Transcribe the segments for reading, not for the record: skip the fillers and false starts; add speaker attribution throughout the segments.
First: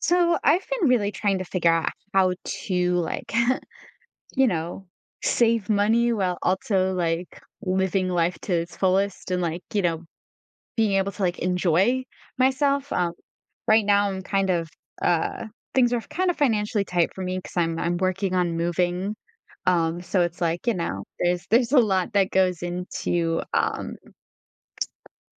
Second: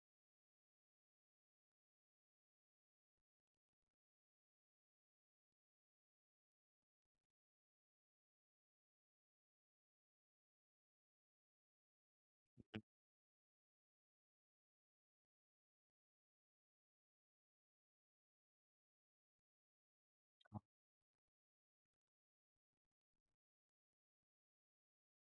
Speaker 1: So I've been really trying to figure out how to you know, save money while also like living life to its fullest and being able to like enjoy myself. Right now I'm kind of uh things are kind of financially tight for me because I'm working on moving. So it's there's a lot that goes into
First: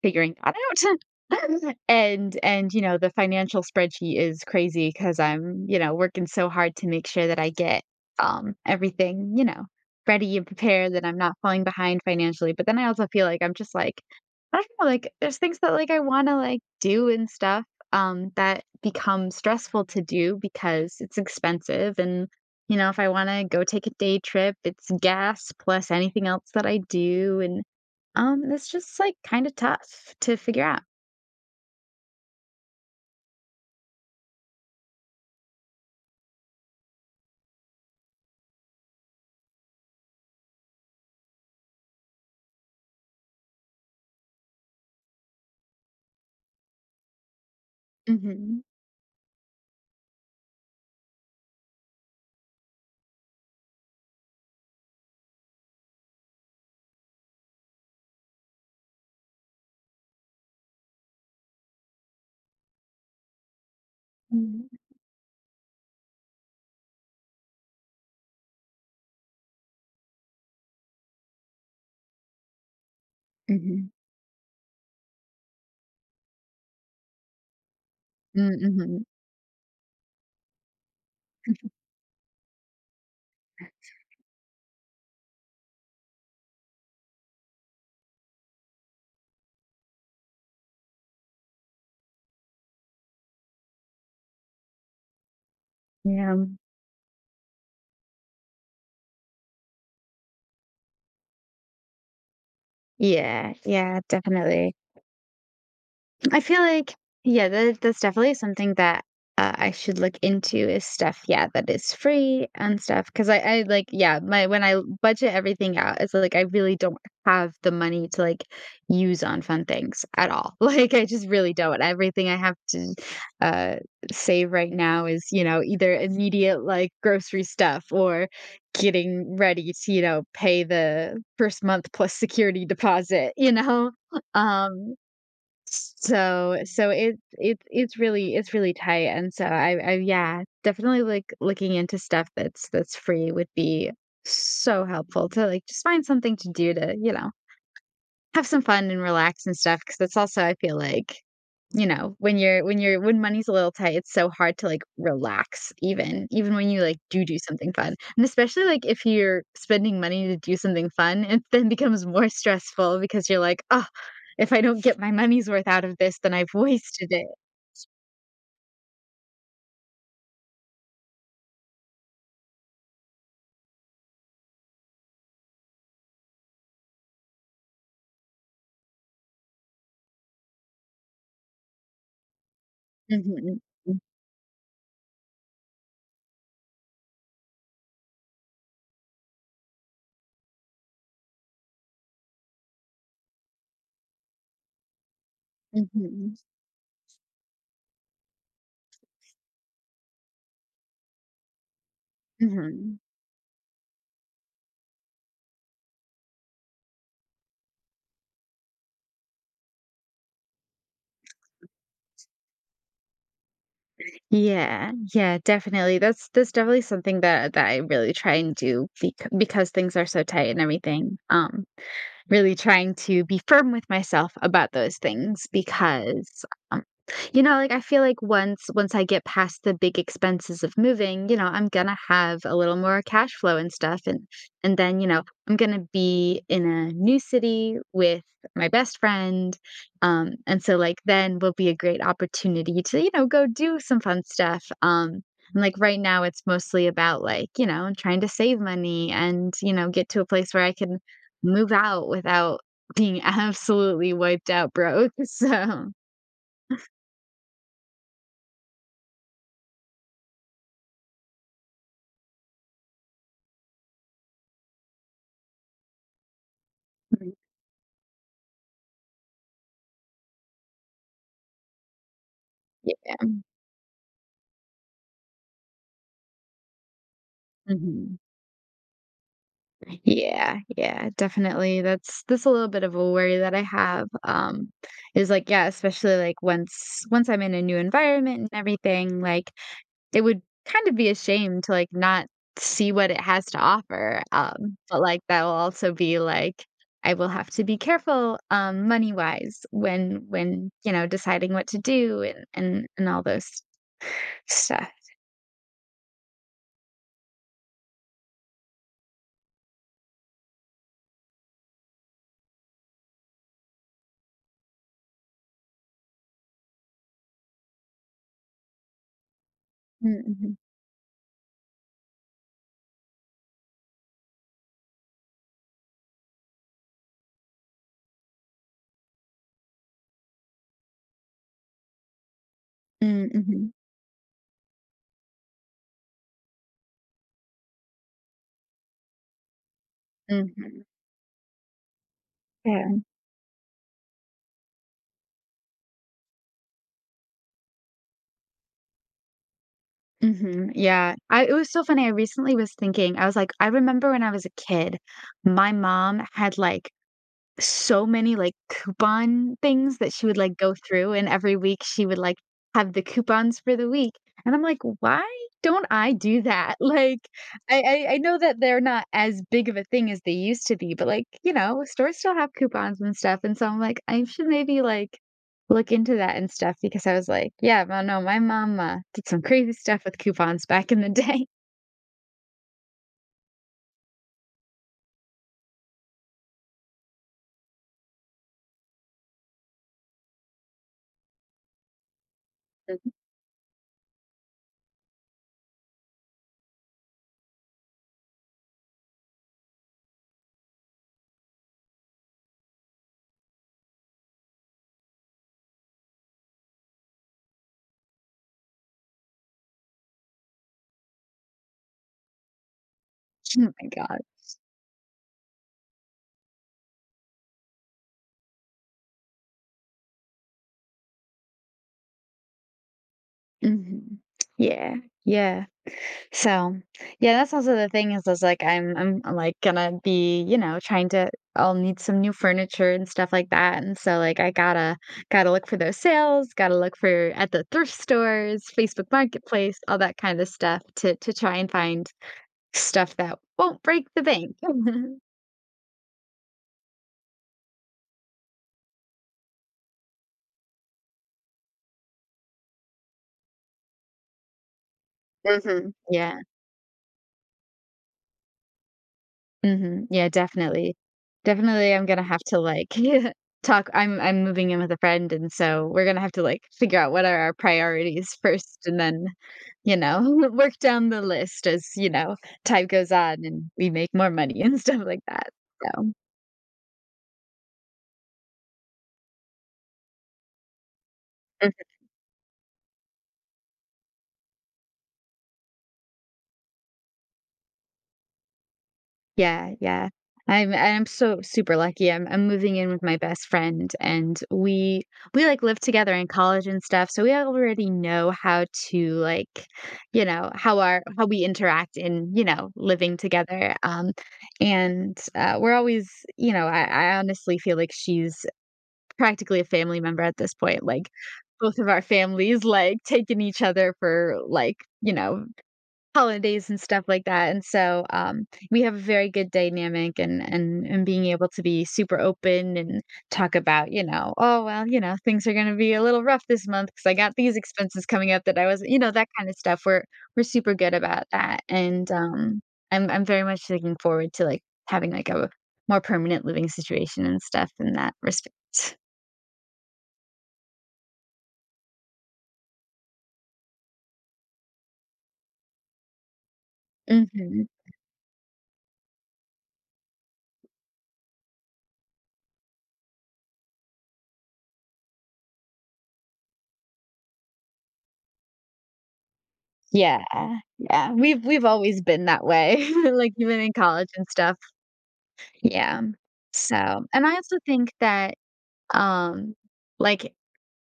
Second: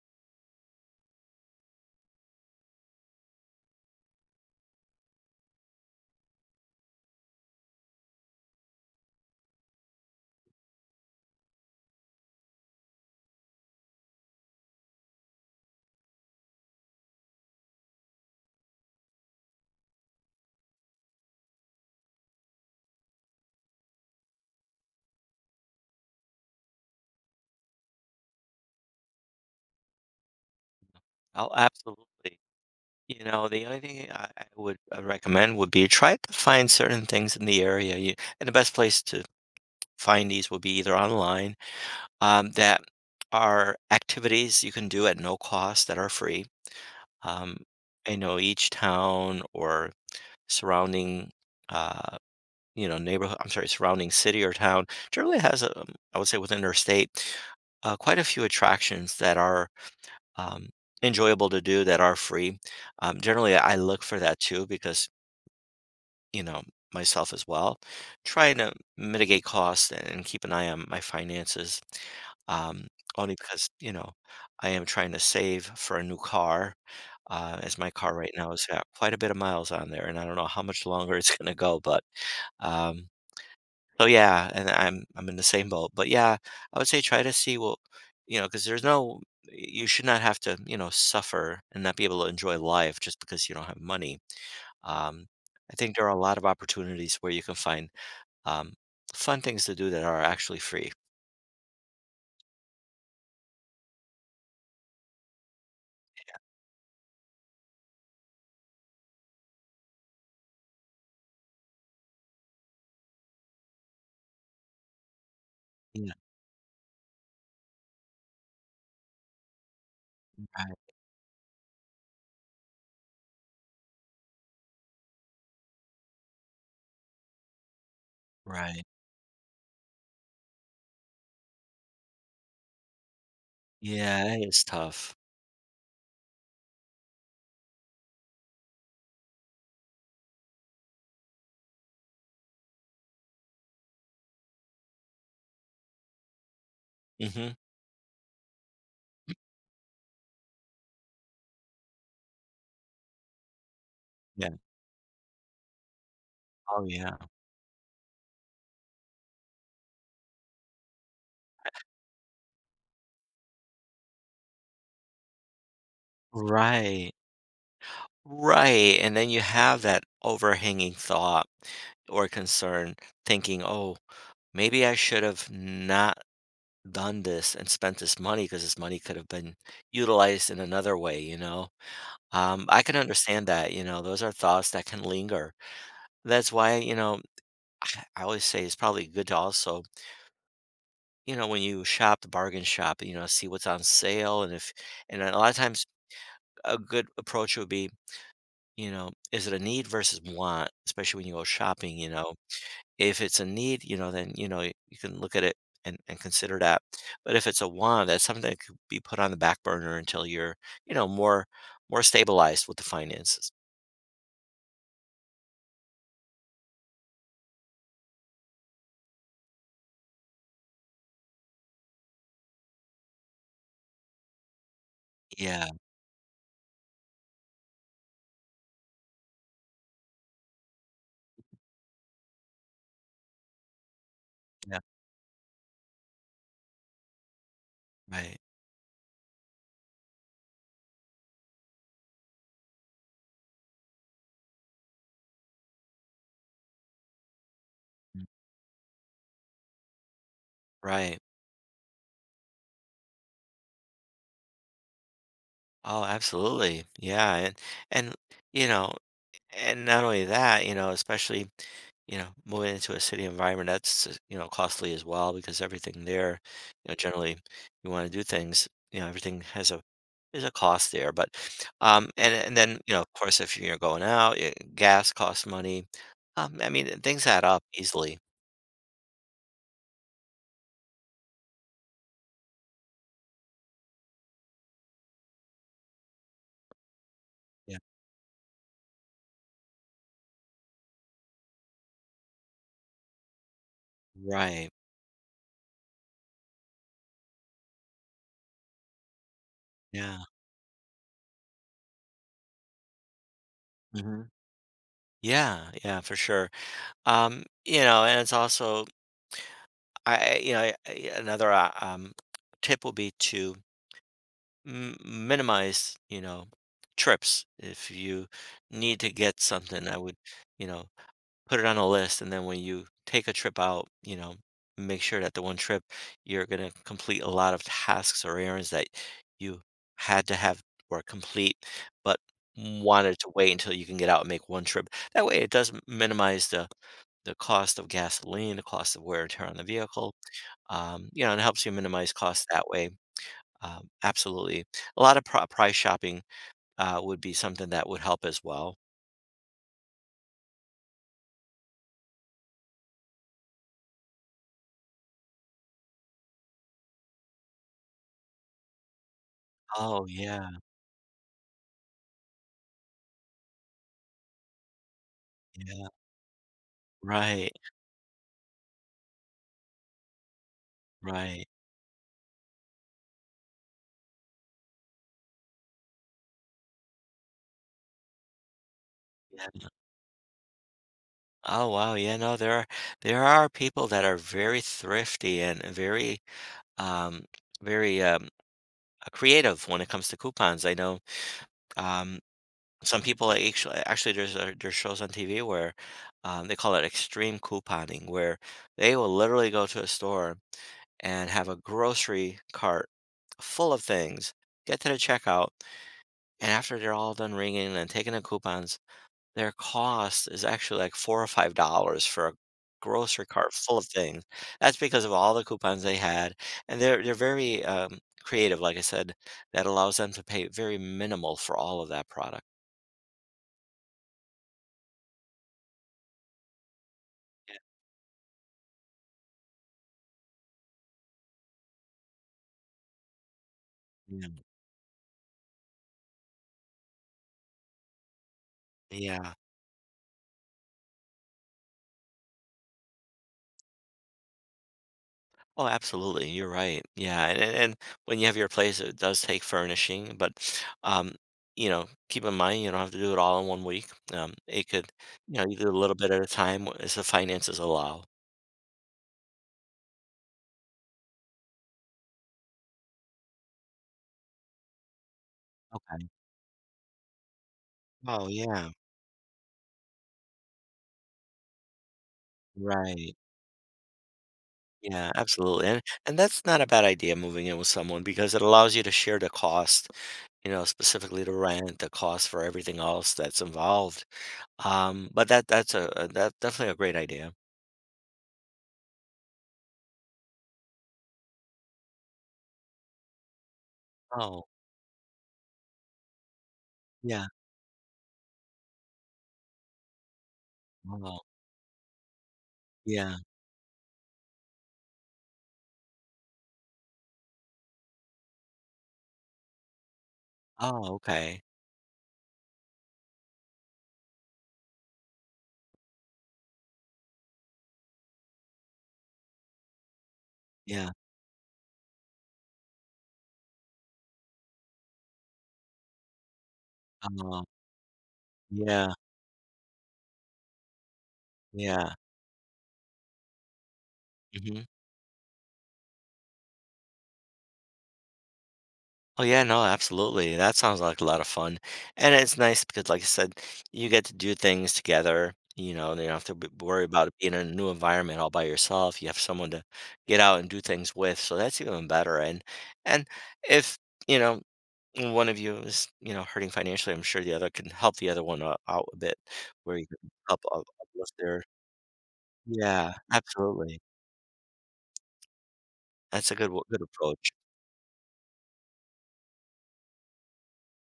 Speaker 1: figuring that out. The financial spreadsheet is crazy because 'cause I'm, working so hard to make sure that I get everything ready and prepared, that I'm not falling behind financially, but then I also feel like I'm I don't know, there's things that I wanna, do and stuff, that become stressful to do because it's expensive and if I wanna go take a day trip, it's gas plus anything else that I do, and that's kinda tough to figure out.
Speaker 2: Oh, absolutely. You know, the only thing I would recommend would be try to find certain things in the area. You, and the best place to find these will be either online that are activities you can do at no cost that are free. Um, I know
Speaker 1: Mhm.
Speaker 2: each town or surrounding, uh, you know, neighborhood, I'm sorry, surrounding city or town generally has, a, I would say within their state, quite a few attractions that are um, enjoyable to do that are free. Generally, I look for that too
Speaker 1: Mhm.
Speaker 2: because, you know, myself as well, trying to mitigate costs and keep an eye on my finances. Um, Only because,
Speaker 1: Mhm.
Speaker 2: you know, I am trying to save for a new car, as my car right now
Speaker 1: Mm,
Speaker 2: has got
Speaker 1: mhm.
Speaker 2: quite a bit of miles on there, and I don't know how much longer it's going to go, but um, so yeah, and I'm in the same boat. But yeah, I would say try to see what you know, because there's no you should not have to, you know, suffer and not be able to enjoy life just because you don't have money. Um, I think there are a
Speaker 1: Yeah.
Speaker 2: lot of opportunities where you can find um, fun things to do that are actually free.
Speaker 1: Yeah, yeah, definitely. I feel like, yeah, that's definitely something that I should look into is stuff, yeah, that is free and stuff. Cause I like, yeah, my, when I budget everything out,
Speaker 2: Yeah,
Speaker 1: it's like I really don't have the money to like use on fun things at all.
Speaker 2: right,
Speaker 1: Like, I just really don't. Everything I have to uh, save right now is, you know, either immediate like grocery stuff or
Speaker 2: right.
Speaker 1: getting ready to, you know, pay the first month plus security deposit, you know?
Speaker 2: Yeah, that is
Speaker 1: Um,
Speaker 2: tough.
Speaker 1: so it's really tight, and so I yeah, definitely, like, looking into stuff that's free would be so helpful to, like, just find something to do to,
Speaker 2: hmm
Speaker 1: have some fun and relax and stuff because that's also I feel like, you know, when you're when you're when money's a little tight, it's so
Speaker 2: Yeah.
Speaker 1: hard to, like, relax even when you,
Speaker 2: Oh
Speaker 1: like,
Speaker 2: yeah.
Speaker 1: do something fun, and especially, like, if you're spending money to do something fun, it then becomes more stressful because you're like, "Oh, if I don't get my money's worth out of this, then I've wasted
Speaker 2: Right.
Speaker 1: it."
Speaker 2: Right. And then you have that overhanging thought or concern thinking, oh, maybe I should have not done this and spent this money because this money could have been utilized in another way, you know? I can understand
Speaker 1: Mhm,
Speaker 2: that, you
Speaker 1: mm,
Speaker 2: know, those are thoughts that can linger. That's why, you know, I always say it's probably good to also, you know, when you shop, the bargain shop, you know, see what's on sale. And if, and a lot of times
Speaker 1: mhm,
Speaker 2: a good approach would be, you know, is it a need versus want, especially when you go shopping, you know?
Speaker 1: mhm.
Speaker 2: If it's a need, you know, then, you know, you can look at it and consider that. But if it's a want, that's something that could be put on the back burner until you're, you know, more stabilized with the finances.
Speaker 1: Yeah, yeah, definitely, that's definitely something that that I really try and do because things are so tight and everything, really trying to be firm with myself about those things
Speaker 2: Yeah,
Speaker 1: because um, you know like I feel like once I get past the big expenses of moving you know I'm gonna have a little more cash flow and stuff and
Speaker 2: yeah,
Speaker 1: then you know I'm gonna be in a new city with
Speaker 2: right,
Speaker 1: my best friend and so like then will be a great opportunity to you know go do some fun stuff and like right now it's mostly about like you know trying to save money and you know get to a place where I can
Speaker 2: right.
Speaker 1: move out without being absolutely wiped out broke, so
Speaker 2: Oh, absolutely. Yeah, and you know, and not only that, you know, especially you know, moving into a city environment, that's, you know, costly as well because everything there, you know,
Speaker 1: Mhm.
Speaker 2: generally you want to do things, you know, everything has a there's a cost there. But and then, you know, of course if you're going out, eh, gas costs money. I mean, things add up easily.
Speaker 1: Mhm. Yeah, yeah, definitely, that's a little bit of a worry that I have, is, like, yeah, especially, like, once I'm in a new
Speaker 2: Yeah.
Speaker 1: environment and everything, like, it would kind of be a shame to, like, not see what it has to offer,
Speaker 2: Right.
Speaker 1: but, like, that will also be, like, I will have to be careful, money-wise
Speaker 2: Yeah.
Speaker 1: when you know, deciding what to do and all those
Speaker 2: hmm
Speaker 1: stuff.
Speaker 2: Yeah, yeah, for sure. You know, and it's also you know, another tip will be to minimize you know trips if you need to get something I would
Speaker 1: Mm, mhm.
Speaker 2: you know put it on a list and then when you take a trip out you know make sure that the one trip you're going to complete a lot of tasks or errands that you had to have or complete but wanted to
Speaker 1: Mm,
Speaker 2: wait until
Speaker 1: mhm.
Speaker 2: you can get out and make one trip that way it does minimize the cost of gasoline the cost of wear and tear on the vehicle
Speaker 1: Mhm.
Speaker 2: you know and it helps you minimize costs that way
Speaker 1: Yeah.
Speaker 2: absolutely. A lot of price shopping, would be something that would help as well.
Speaker 1: Mhm, yeah. I it was so funny, I recently was thinking, I was like, I remember when I was a kid, my mom had, like, so many, like, coupon things
Speaker 2: Oh,
Speaker 1: that she would,
Speaker 2: yeah,
Speaker 1: like, go through, and every week she would, like, have the coupons for the week, and I'm like, "Why don't
Speaker 2: yeah.
Speaker 1: I do that?" Like,
Speaker 2: Right,
Speaker 1: I I know that they're not as big of a thing as they used to be, but, like,
Speaker 2: right,
Speaker 1: you know, stores still have coupons and stuff, and so I'm like, "I should maybe, like, look into that and stuff," because I was like, "Yeah, well, no, my mom, did some
Speaker 2: yeah.
Speaker 1: crazy stuff with coupons back in the day."
Speaker 2: Oh, wow, yeah, no, there are people that are very thrifty and very, um very, creative when it comes to coupons. I know, um, some people are actually, there's a there's shows on TV where, they call it extreme couponing, where they will literally go to a store and have a grocery cart full of things, get to the checkout, and after they're all done ringing and taking the coupons, their cost is actually like 4 or $5 for a grocery cart
Speaker 1: Oh
Speaker 2: full of
Speaker 1: my god.
Speaker 2: things. That's because of all the coupons they had, and they're very, creative, like I said, that allows them to pay very minimal for all of that product.
Speaker 1: Mhm. Yeah, yeah. So, yeah, that's also the thing is like I'm like gonna be, you know, trying to I'll need some new furniture and stuff like that. And so
Speaker 2: Yeah.
Speaker 1: like I gotta look for those sales, gotta look for at the thrift stores, Facebook
Speaker 2: Yeah.
Speaker 1: Marketplace, all that kind of stuff to try and find stuff that won't break the bank.
Speaker 2: Oh, absolutely. You're right. Yeah, and when you have your place, it does take furnishing, but um, you know, keep in mind you don't have to do it all in one week. It could, you know, you do a
Speaker 1: hmm
Speaker 2: little bit at a
Speaker 1: Yeah.
Speaker 2: time as the finances allow.
Speaker 1: hmm Yeah, definitely. Definitely I'm gonna have to like talk. I'm moving in with a friend and so we're
Speaker 2: Okay.
Speaker 1: gonna have to like figure out what are our
Speaker 2: Oh
Speaker 1: priorities
Speaker 2: yeah.
Speaker 1: first and then you know, work down the list as, you know, time goes
Speaker 2: Right.
Speaker 1: on and we make more money and stuff
Speaker 2: Yeah,
Speaker 1: like that.
Speaker 2: absolutely.
Speaker 1: So,
Speaker 2: And that's not a bad idea moving in with someone because it allows you to share the cost, you know, specifically the rent,
Speaker 1: Mhm.
Speaker 2: the cost for everything else that's involved. But that's a that's definitely a great idea.
Speaker 1: yeah, yeah. I'm so super lucky. I'm moving in with my best friend and
Speaker 2: Oh,
Speaker 1: we like live together in college and stuff. So
Speaker 2: yeah.
Speaker 1: we already know how to like, you know, how our
Speaker 2: Oh,
Speaker 1: how we interact in, you know,
Speaker 2: yeah.
Speaker 1: living together. And we're always, you know, I honestly feel like she's practically a family member at this point,
Speaker 2: Oh,
Speaker 1: like,
Speaker 2: okay.
Speaker 1: both of our families, like, taking each other for, like, you know, holidays and stuff like that, and so, we have a very good dynamic and
Speaker 2: Yeah.
Speaker 1: being able to be super open and talk about, you know, "Oh, well, you know, things are gonna be a little rough this month because I got
Speaker 2: Oh,
Speaker 1: these expenses coming up that I wasn't"
Speaker 2: yeah,
Speaker 1: you know, that kind of stuff. We're super good about that,
Speaker 2: yeah.
Speaker 1: and, I'm very much looking forward to, like,
Speaker 2: Mhm.
Speaker 1: having, like, a more permanent living situation and stuff in that respect.
Speaker 2: Oh, yeah, no, absolutely. That sounds like a lot of fun, and it's nice because, like I said, you get to do things together, you know, you don't have to b worry about it being in a
Speaker 1: Mhm.
Speaker 2: new environment all by yourself. You have someone to get out and do things with, so that's even better, and if, you know, one of you is, you know, hurting financially, I'm sure the other can help the other one o out a bit where you can
Speaker 1: Yeah,
Speaker 2: help up uplift
Speaker 1: yeah,
Speaker 2: their
Speaker 1: we've always been that way,
Speaker 2: yeah,
Speaker 1: like, even in
Speaker 2: absolutely.
Speaker 1: college and stuff. Yeah.
Speaker 2: That's a good w good
Speaker 1: So and
Speaker 2: approach.
Speaker 1: I also think that, um, like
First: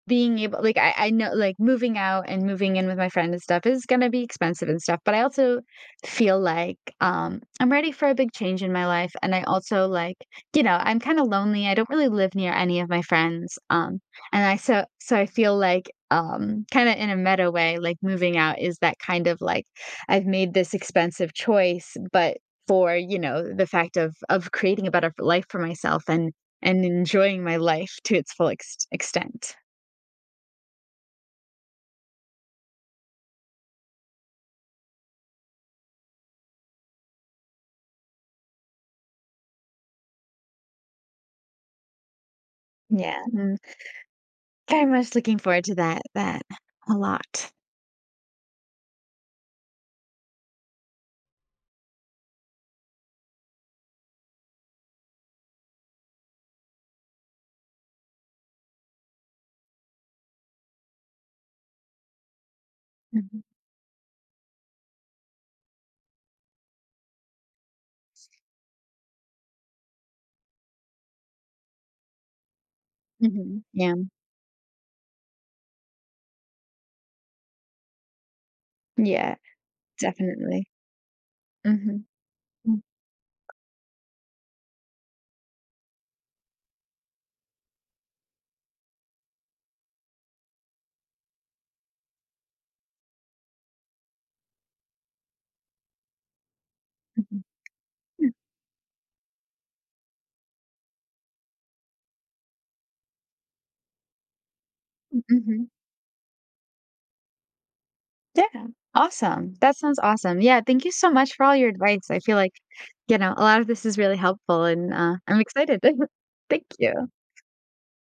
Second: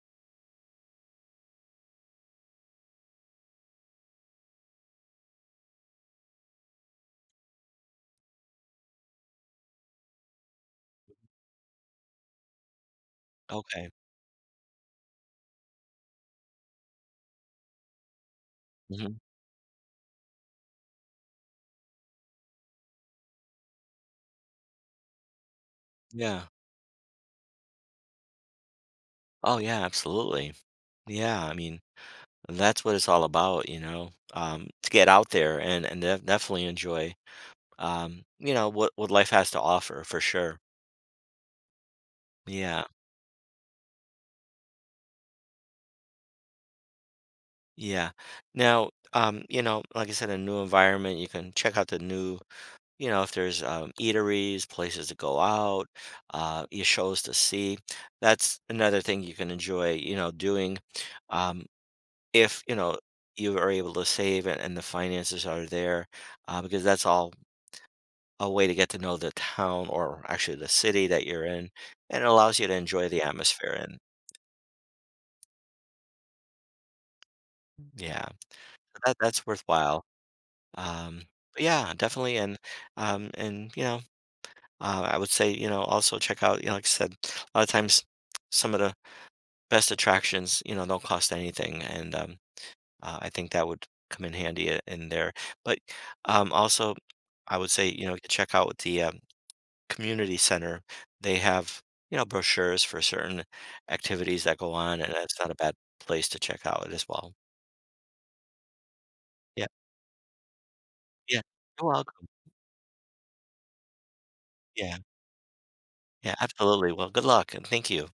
Speaker 1: being able like, I know like, moving out and moving in with my friend and stuff is gonna be expensive and stuff, but I also feel like, I'm ready for a big change in my life, and I also, like, you know, I'm kinda lonely, I don't really live near any of my friends,
Speaker 2: Okay.
Speaker 1: and I so so I feel like, kinda in a meta way, like, moving out is that
Speaker 2: hmm
Speaker 1: kind of, like, I've made this expensive choice, but for, you know, the fact of creating a better life for myself
Speaker 2: Yeah.
Speaker 1: and enjoying my life to its full extent.
Speaker 2: Oh, yeah, absolutely. Yeah, I mean, that's what it's all about, you know, to get out there and definitely enjoy, you know, what life has to offer for sure. Yeah,
Speaker 1: Yeah, mm, very much looking forward to that a lot.
Speaker 2: yeah. Now, you know, like I said, a new environment, you can check out the new, you know, if there's eateries, places to go out, your shows to see. That's another thing you can enjoy, you know, doing. Um, if, you know,
Speaker 1: Mhm,
Speaker 2: you are able to save and the finances are there, because that's all a way to get to know the town or actually the city that you're in, and it allows you to enjoy the
Speaker 1: mhm,
Speaker 2: atmosphere,
Speaker 1: yeah,
Speaker 2: and yeah, so that
Speaker 1: yeah,
Speaker 2: that's worthwhile.
Speaker 1: definitely.
Speaker 2: Um, but yeah,
Speaker 1: Mhm,
Speaker 2: definitely,
Speaker 1: mm,
Speaker 2: and, you know, I would say, you know, also check out, you know, like I said, a lot of times some of the best attractions, you know, don't cost anything, and, I think that would come in handy in there. But also,
Speaker 1: mhm,
Speaker 2: I would say, you know,
Speaker 1: mhm,
Speaker 2: check out the community center. They have, you know, brochures for certain activities that go on, and that's not a
Speaker 1: mhm,
Speaker 2: bad place to check out as well.
Speaker 1: yeah, awesome,
Speaker 2: Yeah.
Speaker 1: that sounds awesome. Yeah, thank you so much
Speaker 2: Yeah.
Speaker 1: for all your
Speaker 2: You're
Speaker 1: advice, I
Speaker 2: welcome.
Speaker 1: feel like, you know, a lot of this is really helpful, and,
Speaker 2: Yeah.
Speaker 1: I'm excited.
Speaker 2: Yeah.
Speaker 1: Thank you.
Speaker 2: Absolutely. Well, good luck and thank you.